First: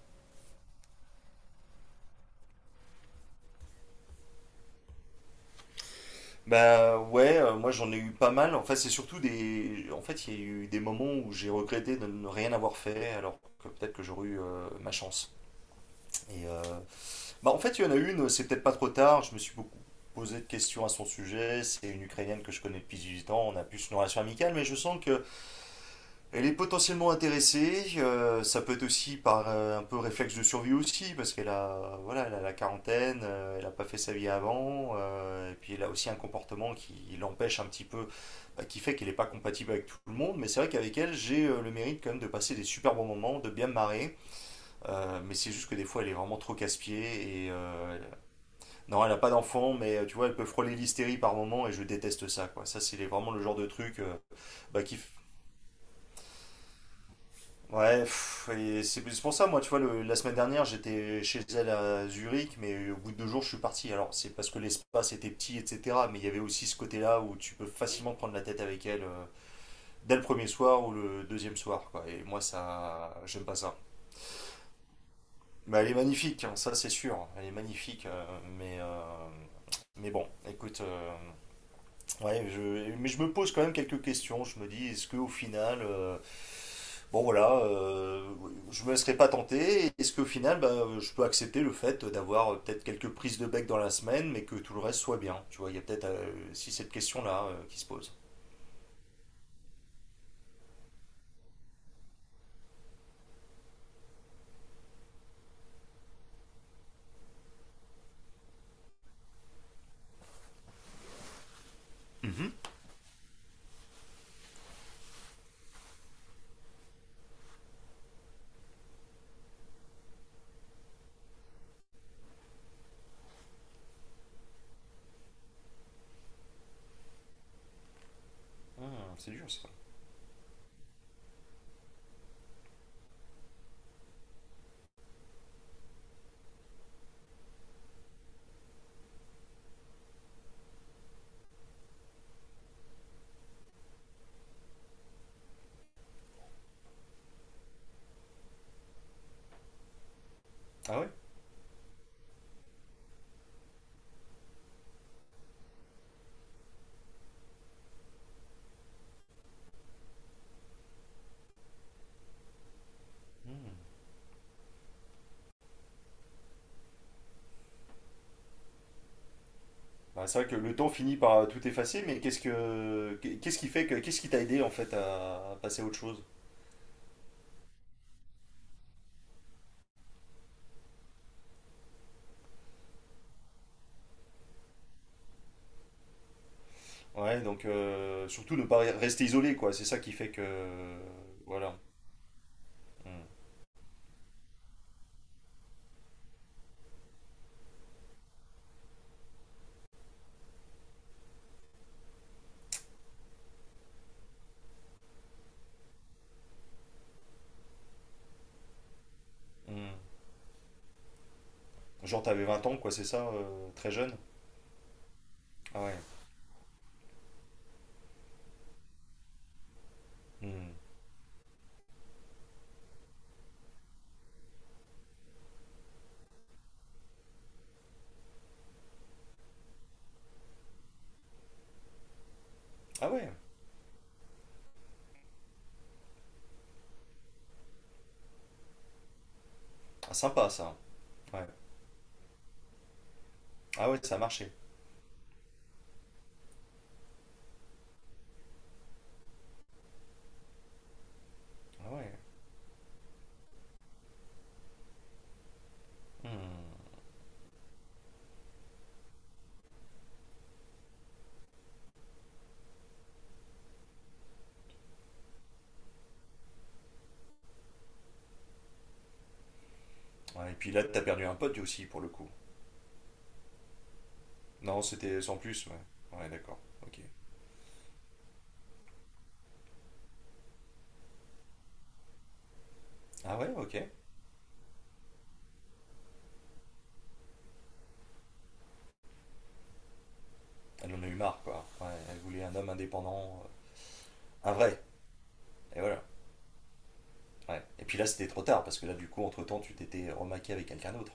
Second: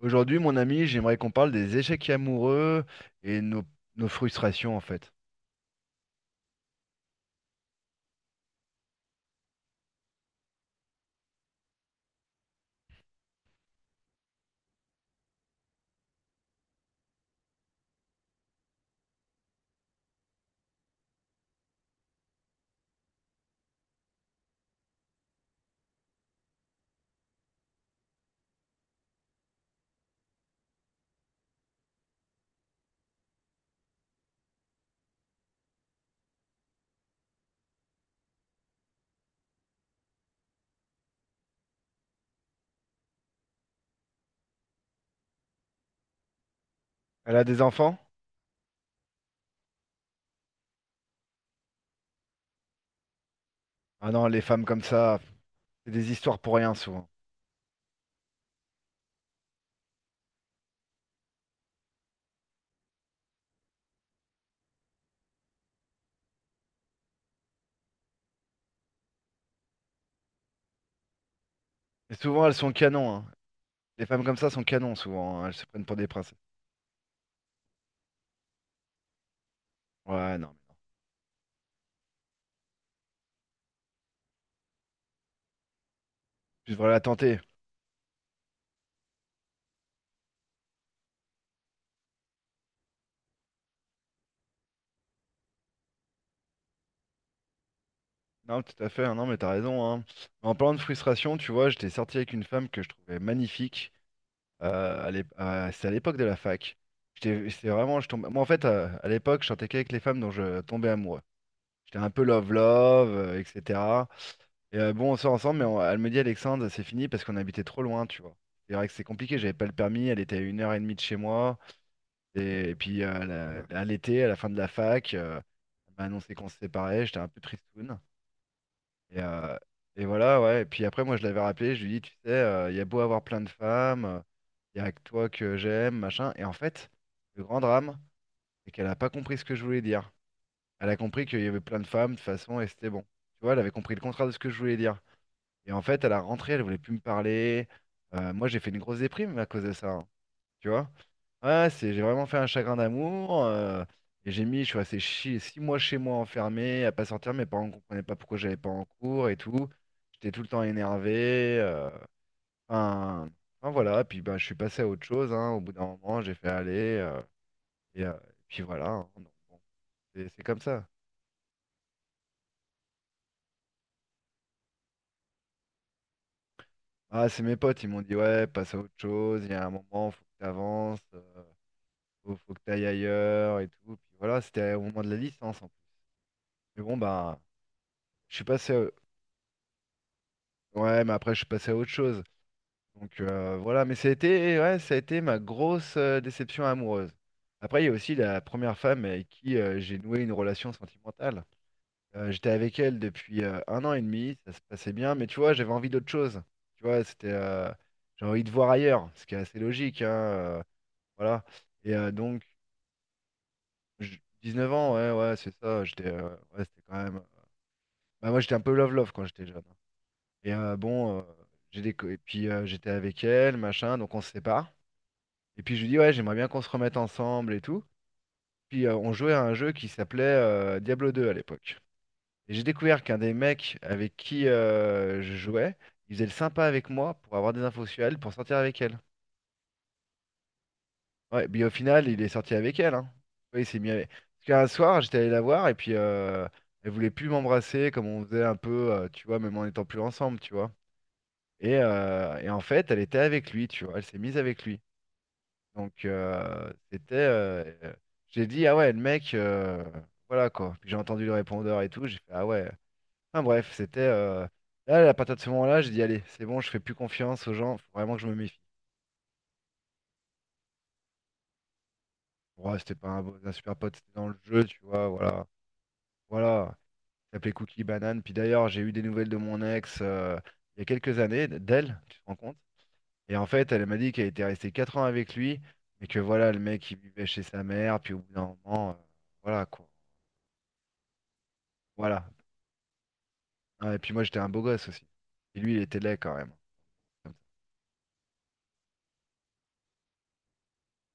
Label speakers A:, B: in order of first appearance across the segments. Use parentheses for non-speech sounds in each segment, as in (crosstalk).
A: Aujourd'hui, mon ami, j'aimerais qu'on parle des échecs amoureux et nos frustrations, en fait.
B: Bah ouais, moi j'en ai eu pas mal. En fait, c'est surtout des. En fait, il y a eu des moments où j'ai regretté de ne rien avoir fait, alors que peut-être que j'aurais eu ma chance. Et en fait, il y en a une. C'est peut-être pas trop tard. Je me suis beaucoup posé de questions à son sujet. C'est une Ukrainienne que je connais depuis 18 ans. On a plus une relation amicale, mais je sens que elle est potentiellement intéressée. Ça peut être aussi par un peu réflexe de survie aussi, parce qu'elle a voilà, elle a la quarantaine. Elle a pas fait sa vie avant. Et puis elle a aussi un comportement qui l'empêche un petit peu bah, qui fait qu'elle n'est pas compatible avec tout le monde, mais c'est vrai qu'avec elle, j'ai le mérite quand même de passer des super bons moments, de bien me marrer, mais c'est juste que des fois, elle est vraiment trop
A: Elle a
B: casse-pied, et
A: des enfants?
B: non, elle n'a pas d'enfant, mais tu vois, elle peut frôler l'hystérie par moment, et je déteste ça, quoi. Ça, c'est vraiment le genre de truc
A: Ah non, les femmes comme
B: bah, qui...
A: ça, c'est des histoires pour rien, souvent.
B: Ouais, pff, et c'est pour ça, moi, tu vois, la semaine dernière, j'étais chez elle à Zurich, mais au bout de 2 jours, je suis parti. Alors, c'est parce que l'espace était petit, etc., mais il y avait aussi ce côté-là où tu peux facilement te prendre la tête avec elle. Dès le premier soir ou le deuxième soir. Quoi.
A: Et
B: Et moi,
A: souvent, elles sont canons,
B: ça,
A: hein.
B: j'aime pas ça.
A: Les femmes comme ça sont canons, souvent, hein. Elles se
B: Mais
A: prennent
B: elle est
A: pour des princesses.
B: magnifique, hein, ça c'est sûr. Elle est magnifique, bon,
A: Ouais, non, mais non.
B: écoute, ouais, mais je me pose quand même quelques questions. Je me dis, est-ce que au final,
A: Tu devrais la
B: bon
A: tenter.
B: voilà, je me laisserai pas tenter. Est-ce qu'au final, bah, je peux accepter le fait d'avoir peut-être quelques prises de bec dans la semaine, mais que tout le reste soit bien. Tu vois, il y a peut-être si cette question-là qui se pose.
A: Non, tout à fait, hein, non, mais t'as raison, hein. Mais en parlant de frustration, tu vois, j'étais sorti avec une femme que je trouvais magnifique. C'était à l'époque de la fac. Je tombais... Moi, en fait, à l'époque, je sortais qu'avec les femmes dont je tombais amoureux. J'étais un peu
B: Mhm.
A: love-love, etc. Et bon, on sort ensemble, mais elle me dit, Alexandre, c'est fini parce qu'on habitait trop loin, tu vois. C'est vrai que c'est compliqué, j'avais pas le permis, elle était à 1 heure et demie de chez moi. Et, et puis, euh, à l'été, à la fin de la fac, elle m'a annoncé qu'on se séparait, j'étais un peu tristoun.
B: Hmm,
A: Et,
B: c'est dur
A: euh,
B: ça.
A: et voilà, ouais. Et puis après, moi, je l'avais rappelé, je lui ai dit, tu sais, il y a beau avoir plein de femmes, il y a que toi que j'aime, machin. Et en fait, le grand drame, c'est qu'elle a pas compris ce que je voulais dire. Elle a compris qu'il y avait plein de femmes, de toute façon, et c'était bon. Tu vois, elle avait compris le contraire de ce que je voulais dire. Et en fait, à la rentrée, elle voulait plus me parler. Moi, j'ai fait une grosse déprime à cause de ça, hein, tu vois?
B: Ah ouais?
A: Ouais, j'ai vraiment fait un chagrin d'amour. Je suis resté 6 mois chez moi enfermé, à pas sortir. Mes parents ne comprenaient pas pourquoi j'allais pas en cours et tout. J'étais tout le temps énervé. Enfin,
B: Hmm.
A: voilà. Puis ben, je suis passé à autre chose, hein. Au bout d'un moment, j'ai fait aller. Et puis voilà, hein. Donc, bon,
B: Bah,
A: c'est
B: c'est
A: c'est
B: vrai que
A: comme
B: le
A: ça.
B: temps finit par tout effacer, mais qu'est-ce qui t'a aidé en fait à passer à autre chose?
A: Ah, c'est mes potes, ils m'ont dit, ouais, passe à autre chose, il y a un moment, faut que tu avances, faut que tu ailles ailleurs et tout. Puis voilà, c'était au moment de la licence en plus. Mais bon, bah,
B: Ouais, donc
A: je suis
B: surtout ne
A: passé
B: pas
A: à...
B: rester isolé quoi, c'est ça qui fait que
A: Ouais, mais après, je suis passé
B: voilà.
A: à autre chose. Donc,
B: Mm.
A: voilà, mais ça a été, ouais, ça a été ma grosse déception amoureuse. Après, il y a aussi la première femme avec qui j'ai noué une relation sentimentale. J'étais avec elle depuis 1 an et demi, ça se passait bien, mais tu vois, j'avais envie d'autre chose. Tu vois, j'ai envie de voir ailleurs, ce qui est assez
B: Mm.
A: logique, hein. Voilà. Et
B: Genre
A: donc,
B: t'avais 20 ans quoi, c'est ça, très jeune.
A: j- 9 ans, ouais, ouais, c'est
B: Ah
A: ça.
B: ouais.
A: Ouais, c'était quand même. Bah, moi, j'étais un peu love-love quand j'étais jeune, hein. Et
B: Mm.
A: bon, j'ai des... Et puis j'étais avec elle, machin, donc on se sépare. Et puis je lui dis, ouais, j'aimerais bien qu'on se remette ensemble et tout. Puis on jouait à un jeu qui s'appelait Diablo deux à l'époque. Et j'ai découvert
B: Ah
A: qu'un
B: ouais.
A: des mecs avec qui je jouais, il faisait le sympa avec moi pour avoir des infos sur elle, pour sortir avec elle.
B: Ah, sympa ça.
A: Ouais,
B: Ouais.
A: puis au final, il est sorti avec elle, hein. Oui, il s'est mis
B: Ah ouais,
A: avec.
B: ça a
A: Parce
B: marché.
A: qu'un soir, j'étais allé la voir et puis elle voulait plus m'embrasser comme on faisait un peu, tu vois, même en étant plus ensemble, tu vois. Et,
B: Ah ouais.
A: euh, et en fait, elle était avec lui, tu vois. Elle s'est mise avec lui. Donc,
B: Hmm.
A: j'ai dit ah ouais, le mec, voilà quoi. Puis j'ai entendu le répondeur et tout. J'ai fait ah ouais. Enfin bref, c'était. Là, à partir de ce moment-là, j'ai dit allez, c'est bon, je fais plus confiance aux gens. Faut vraiment que je me méfie.
B: Ouais, et puis là t'as perdu un pote aussi pour le coup.
A: Bon, ouais, c'était pas un super pote, c'était dans le jeu, tu
B: Non,
A: vois.
B: c'était sans
A: Voilà,
B: plus, ouais. Ouais, d'accord.
A: voilà,
B: OK.
A: qui s'appelait Cookie Banane. Puis d'ailleurs, j'ai eu des nouvelles de mon ex il y a quelques années, d'elle, tu te rends compte? Et
B: Ah
A: en
B: ouais,
A: fait,
B: OK.
A: elle m'a dit qu'elle était restée 4 ans avec lui, mais que voilà, le mec, il vivait chez sa mère, puis au bout d'un moment, voilà quoi.
B: Elle en a eu marre quoi. Ouais, elle
A: Voilà.
B: voulait un homme indépendant,
A: Ah, et puis moi, j'étais un
B: un
A: beau
B: vrai.
A: gosse aussi. Et lui,
B: Et
A: il était
B: voilà.
A: laid quand même. Comme
B: Ouais. Et puis là, c'était trop tard parce que là, du coup, entre temps, tu t'étais remaqué avec quelqu'un d'autre.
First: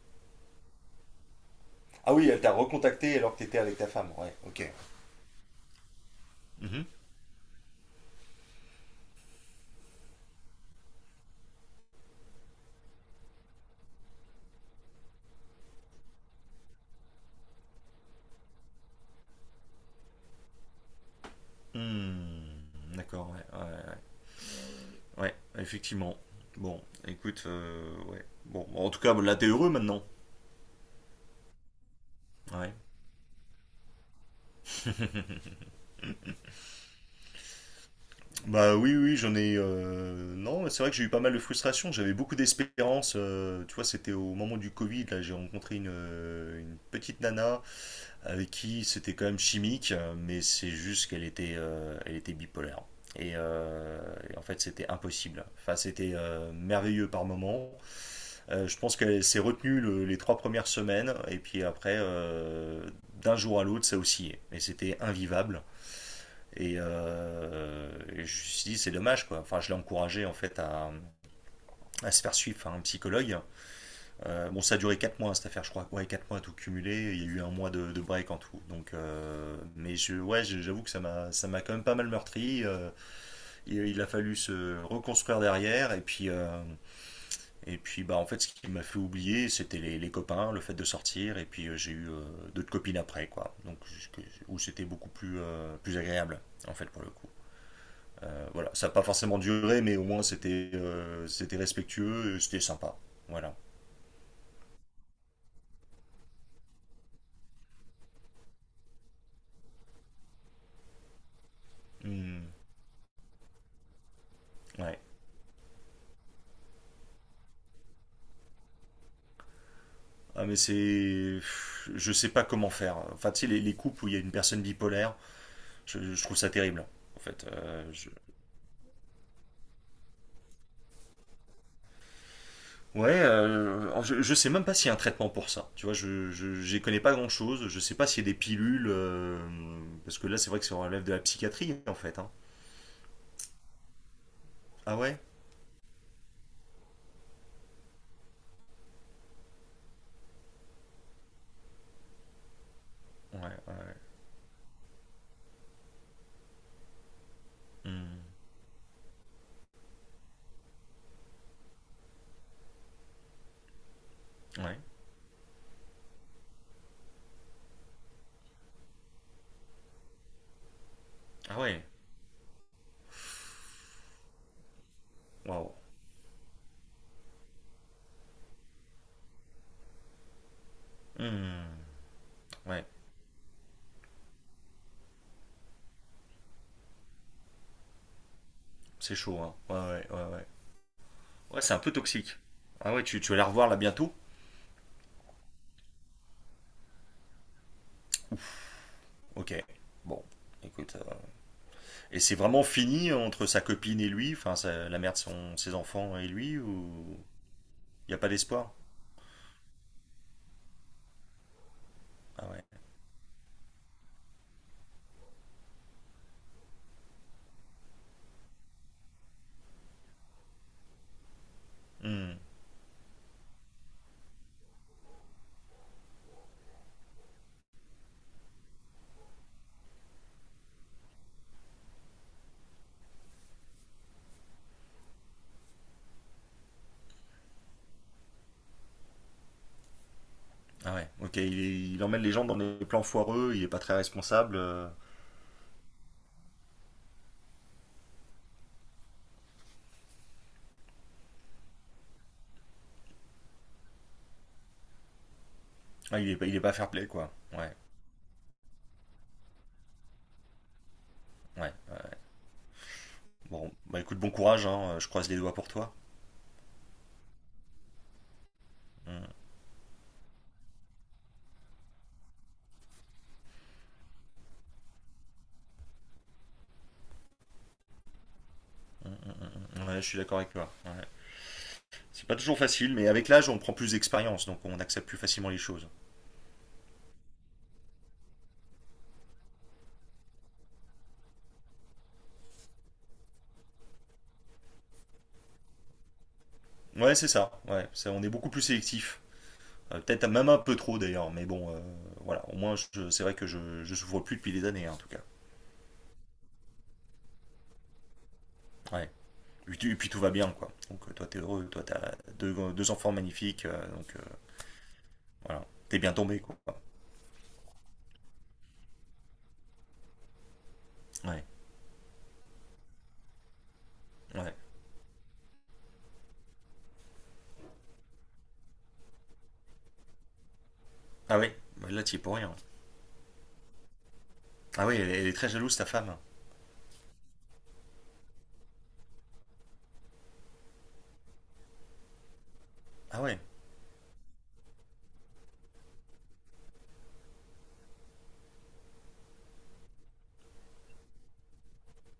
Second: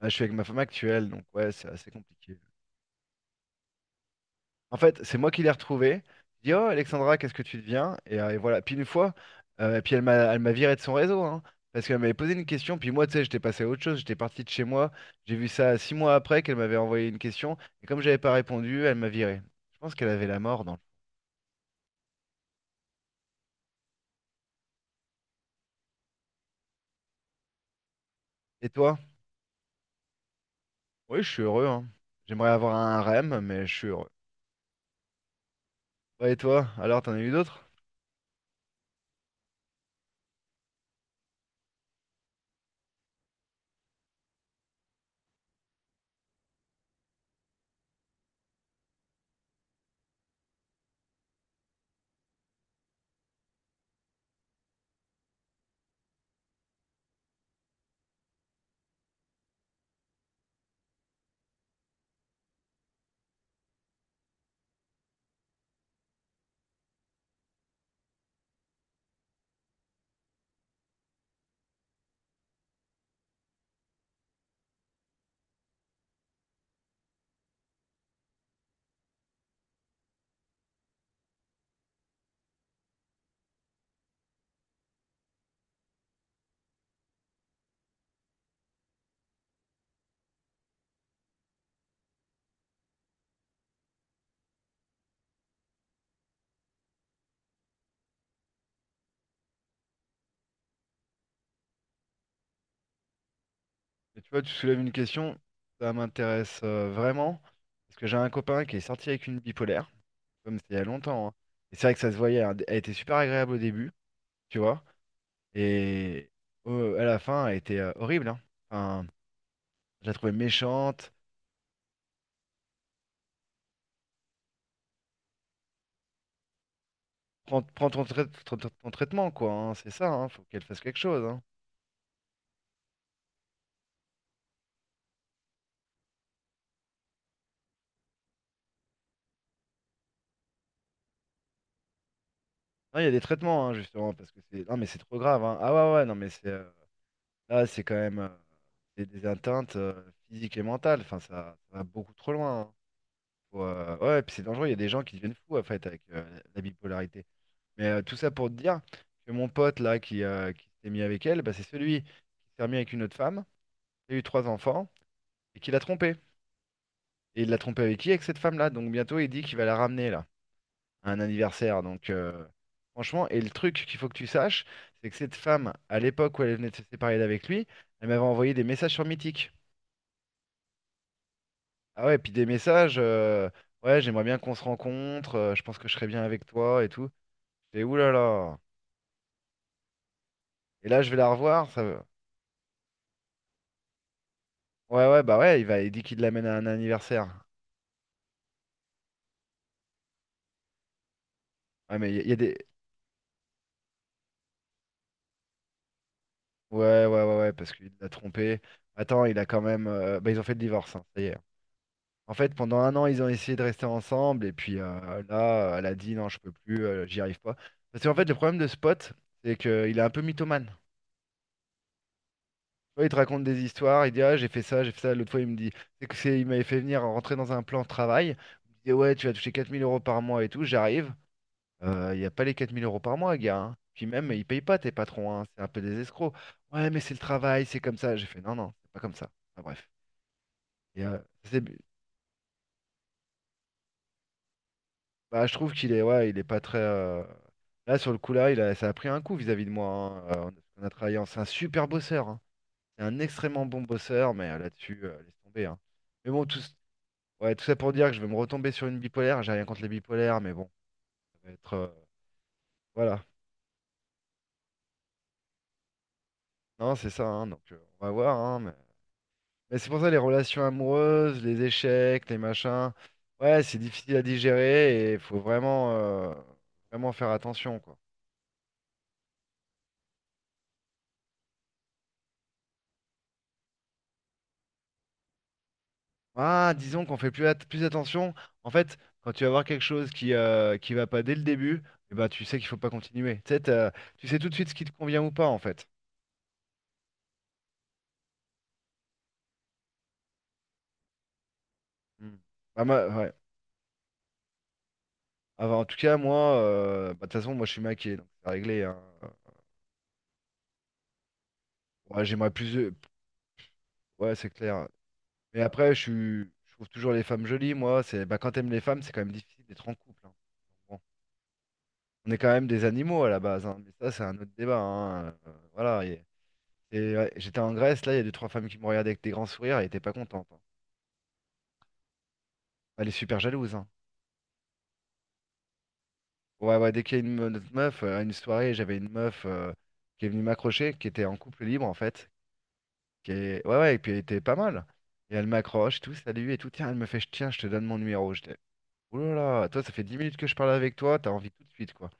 A: ça. Là, je suis avec ma femme actuelle, donc ouais, c'est assez
B: Ah oui,
A: compliqué.
B: elle t'a recontacté alors que t'étais avec ta femme. Ouais, ok.
A: En fait, c'est moi qui l'ai retrouvée. Je dis, oh
B: Mhm.
A: Alexandra, qu'est-ce que tu deviens? Et voilà. Puis une fois, et puis elle m'a viré de son réseau, hein, parce qu'elle m'avait posé une question. Puis moi, tu sais, j'étais passé à autre chose. J'étais parti de chez moi. J'ai vu ça 6 mois après qu'elle m'avait envoyé une question. Et comme j'avais pas répondu, elle m'a viré. Je pense qu'elle avait la mort dans le-
B: Hmm, d'accord, ouais, ouais, ouais, ouais, effectivement. Bon, écoute, ouais. Bon,
A: Et
B: en
A: toi?
B: tout cas, là, t'es heureux maintenant.
A: Oui, je suis heureux, hein. J'aimerais
B: Ouais.
A: avoir un REM, mais je suis heureux. Ouais, et toi? Alors, t'en as eu d'autres?
B: Bah oui, oui, j'en ai. Non, c'est vrai que j'ai eu pas mal de frustration. J'avais beaucoup d'espérance. Tu vois, c'était au moment du Covid. Là, j'ai rencontré une petite nana avec qui c'était quand même chimique, mais c'est juste qu'elle était, elle était bipolaire. Et, euh, et en fait, c'était impossible. Enfin, c'était merveilleux par moment. Je pense qu'elle s'est retenue les 3 premières semaines, et puis après, d'un jour à l'autre, ça oscillait. Et c'était invivable. Et je me suis dit, c'est dommage, quoi. Enfin, je l'ai encouragée, en fait, à se faire suivre par un psychologue. Bon, ça a duré 4 mois cette affaire, je crois. Ouais, 4 mois à tout cumulé. Il y a eu 1 mois de break en tout. Donc, mais ouais, j'avoue que ça ça m'a quand même pas mal meurtri. Et il a fallu se reconstruire derrière. Et puis, bah, en fait, ce qui m'a fait oublier, c'était les copains, le fait de sortir. Et puis, j'ai eu d'autres copines après, quoi. Donc, où c'était beaucoup plus, plus agréable, en fait, pour le coup. Voilà, ça n'a pas forcément duré, mais au moins c'était, c'était respectueux, et c'était sympa. Voilà.
A: Et tu vois, tu soulèves une question, ça m'intéresse vraiment, parce que j'ai un copain qui est sorti avec une bipolaire. Comme c'était il y a longtemps, hein. Et c'est vrai que ça se voyait,
B: Hmm.
A: hein. Elle était super agréable au début, tu vois.
B: Ouais.
A: Et à la fin, elle était horrible, hein. Enfin, je la trouvais
B: Ah, mais
A: méchante.
B: c'est. Je sais pas comment faire. Enfin, tu sais, les couples où il y a une personne bipolaire, je trouve ça terrible. En fait,
A: Prends, prends ton, trai- ton- ton- ton traitement, quoi, hein. C'est ça, hein. Faut qu'elle fasse quelque chose, hein.
B: Ouais, je sais même pas s'il y a un traitement pour ça. Tu vois, j'y connais pas grand chose. Je sais pas s'il y a des pilules. Parce que là, c'est vrai que ça relève de la psychiatrie, en fait. Hein.
A: Non, il y a des traitements, hein, justement, parce que c'est. Non, mais
B: Ah
A: c'est trop
B: ouais?
A: grave, hein. Ah ouais, ouais, non, mais c'est. Là, c'est quand même. C'est des atteintes physiques et mentales. Enfin, ça va beaucoup trop loin, hein.
B: Ouais, ouais, ouais.
A: Ouais, puis c'est dangereux. Il y a des gens qui deviennent fous, en fait, avec la bipolarité. Mais tout
B: Hmm.
A: ça pour te dire que mon pote là qui s'est mis avec elle, bah, c'est celui qui s'est remis avec une autre femme, qui a eu trois
B: Ouais.
A: enfants et qui l'a trompé. Et il l'a trompé avec qui? Avec cette femme-là. Donc bientôt il dit qu'il va la ramener là, à un
B: Ah ouais.
A: anniversaire. Donc, franchement, et le truc qu'il faut que tu saches, c'est que cette
B: Waouh.
A: femme, à l'époque où elle venait de se séparer d'avec lui, elle m'avait envoyé des messages sur Mythique.
B: Hmm.
A: Ah ouais, puis des
B: Ouais,
A: messages, ouais, j'aimerais bien qu'on se rencontre, je pense que je serais bien avec toi et tout. Et oulala.
B: c'est chaud, hein. Ouais, ouais, ouais, ouais.
A: Et là je vais la
B: Ouais,
A: revoir,
B: c'est un peu
A: ça.
B: toxique. Ah ouais, tu vas la revoir là bientôt?
A: Ouais, ouais, bah ouais, il va, il dit qu'il l'amène à un anniversaire.
B: Ok. Bon, écoute.
A: Ouais, mais
B: Et
A: il y
B: c'est
A: a des.
B: vraiment fini entre sa copine et lui, enfin la mère de son, ses enfants et lui, ou
A: Ouais, ouais, ouais, ouais, parce qu'il l'a
B: il n'y a pas
A: trompé.
B: d'espoir?
A: Attends, il a quand même. Bah, ils ont fait le divorce, hein, ça y est. En
B: Ah
A: fait,
B: ouais.
A: pendant un an, ils ont essayé de rester ensemble, et puis là, elle a dit non, je peux plus, j'y arrive pas. Parce qu'en fait, le problème de Spot, c'est qu'il est un peu mythomane. Tu
B: Hmm.
A: vois, il te raconte des histoires, il dit ah, j'ai fait ça, j'ai fait ça. L'autre fois, il me dit, il m'avait fait venir rentrer dans un plan de travail. Il me dit ouais, tu vas toucher 4 000 € par mois et tout, j'arrive. Il n'y a pas les 4 000 € par mois, gars, hein. Puis même, ils payent pas tes patrons, hein. C'est un peu des escrocs. Ouais, mais c'est le travail, c'est comme ça. J'ai fait non, non, c'est pas comme ça. Ah, bref.
B: Ah
A: Et,
B: ouais.
A: euh,
B: Ok,
A: c'est-
B: il emmène les gens dans des plans foireux, il est pas très responsable.
A: Bah, je trouve qu'il est, ouais, il est pas très. Là, sur le coup, là, il a... ça a pris un coup vis-à-vis de moi, hein. On a travaillé. C'est un super bosseur, hein. C'est un extrêmement bon bosseur, mais là-dessus, laisse tomber, hein.
B: Ah,
A: Mais bon,
B: il
A: tout...
B: est pas
A: s-
B: fair-play quoi.
A: ouais, tout
B: Ouais,
A: ça pour dire que je vais me retomber sur une bipolaire. J'ai rien contre les bipolaires, mais bon, ça va
B: ouais.
A: être. Voilà.
B: Bon, bah écoute, bon courage, hein, je croise les doigts pour toi.
A: Non, c'est ça, hein. Donc, on va voir, hein.
B: Hmm.
A: Mais c'est pour ça les relations amoureuses, les échecs, les machins, ouais, c'est difficile à digérer et il faut vraiment faire attention, quoi.
B: Ouais, je suis d'accord avec toi. Ouais. C'est pas toujours facile, mais avec l'âge, on prend plus d'expérience, donc on accepte plus facilement les choses.
A: Ah, disons qu'on fait plus attention. En fait, quand tu vas voir quelque chose qui va pas dès le début, eh ben, tu sais qu'il faut pas continuer. Tu sais, tu sais tout de suite ce qui te convient ou pas, en fait.
B: Ouais, c'est ça. Ouais, ça, on est beaucoup plus sélectif. Peut-être même un peu trop d'ailleurs, mais bon,
A: Hmm.
B: voilà. Au moins,
A: Ah,
B: c'est
A: ouais.
B: vrai que je souffre plus depuis des années, hein, en tout cas.
A: Ah, bah, en tout cas, moi, bah, de toute façon, moi, je suis maquillé, donc c'est réglé, hein.
B: Ouais. Et puis tout va bien, quoi. Donc toi, t'es heureux, toi, t'as
A: Ouais, j'aimerais plus...
B: deux enfants magnifiques, donc
A: Ouais, c'est clair. Mais
B: voilà.
A: après,
B: T'es bien tombé, quoi.
A: je trouve toujours les femmes jolies, moi. C'est, bah, quand t'aimes les femmes, c'est quand même difficile d'être en couple, hein. Bon,
B: Ouais,
A: on est quand même des animaux à la base, hein. Mais ça, c'est un autre
B: ouais.
A: débat, hein. Voilà. Ouais, j'étais en Grèce, là, il y a deux, trois femmes qui me regardaient avec des grands sourires, elles étaient pas contentes, hein. Bah,
B: Ah ouais, bah là, t'y es pour rien.
A: elle est super jalouse, hein.
B: Ah ouais, elle est très jalouse, ta femme.
A: Ouais, ouais, dès qu'il y a notre meuf, à une soirée, j'avais une meuf qui est venue m'accrocher, qui était en couple libre, en fait.
B: Ah
A: Qui
B: ouais,
A: est... Ouais, ouais, et puis elle était pas mal. Et elle m'accroche, tout, salut, et tout. Tiens, elle me fait, tiens, je te donne mon numéro. J'étais, oulala, toi, ça fait 10 minutes que je parle avec toi, t'as envie tout de suite, quoi.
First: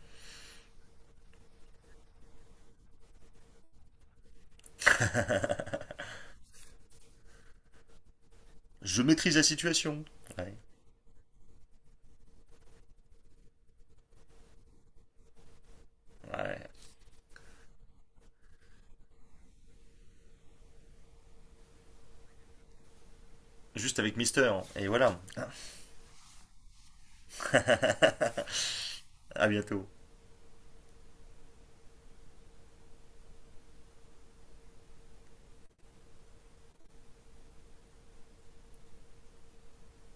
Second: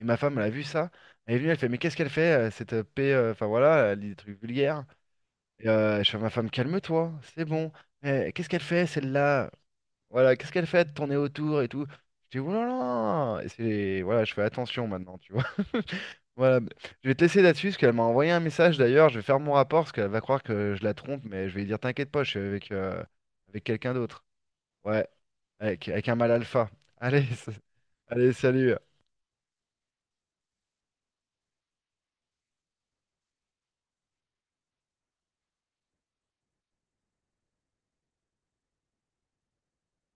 A: Et ma femme, elle a vu ça. Elle est venue, elle fait, mais qu'est-ce qu'elle fait, cette paix, enfin voilà, elle dit des trucs vulgaires. Je fais, à ma femme, calme-toi, c'est bon. Eh, qu'est-ce qu'elle fait,
B: je maîtrise la
A: celle-là?
B: situation.
A: Voilà, qu'est-ce
B: Ouais,
A: qu'elle fait de tourner autour et tout? Je dis, oulala! Et c'est, voilà, je fais attention maintenant, tu vois. (laughs)
B: ouais.
A: Voilà, mais je vais te laisser là-dessus, parce qu'elle m'a envoyé un message d'ailleurs, je vais faire mon rapport, parce qu'elle va croire que je la trompe, mais je vais lui dire, t'inquiète pas, je suis avec quelqu'un
B: Juste avec
A: d'autre.
B: Mister, hein. Et
A: Ouais,
B: voilà.
A: avec un mâle alpha. Allez, (laughs) allez, salut.
B: À bientôt.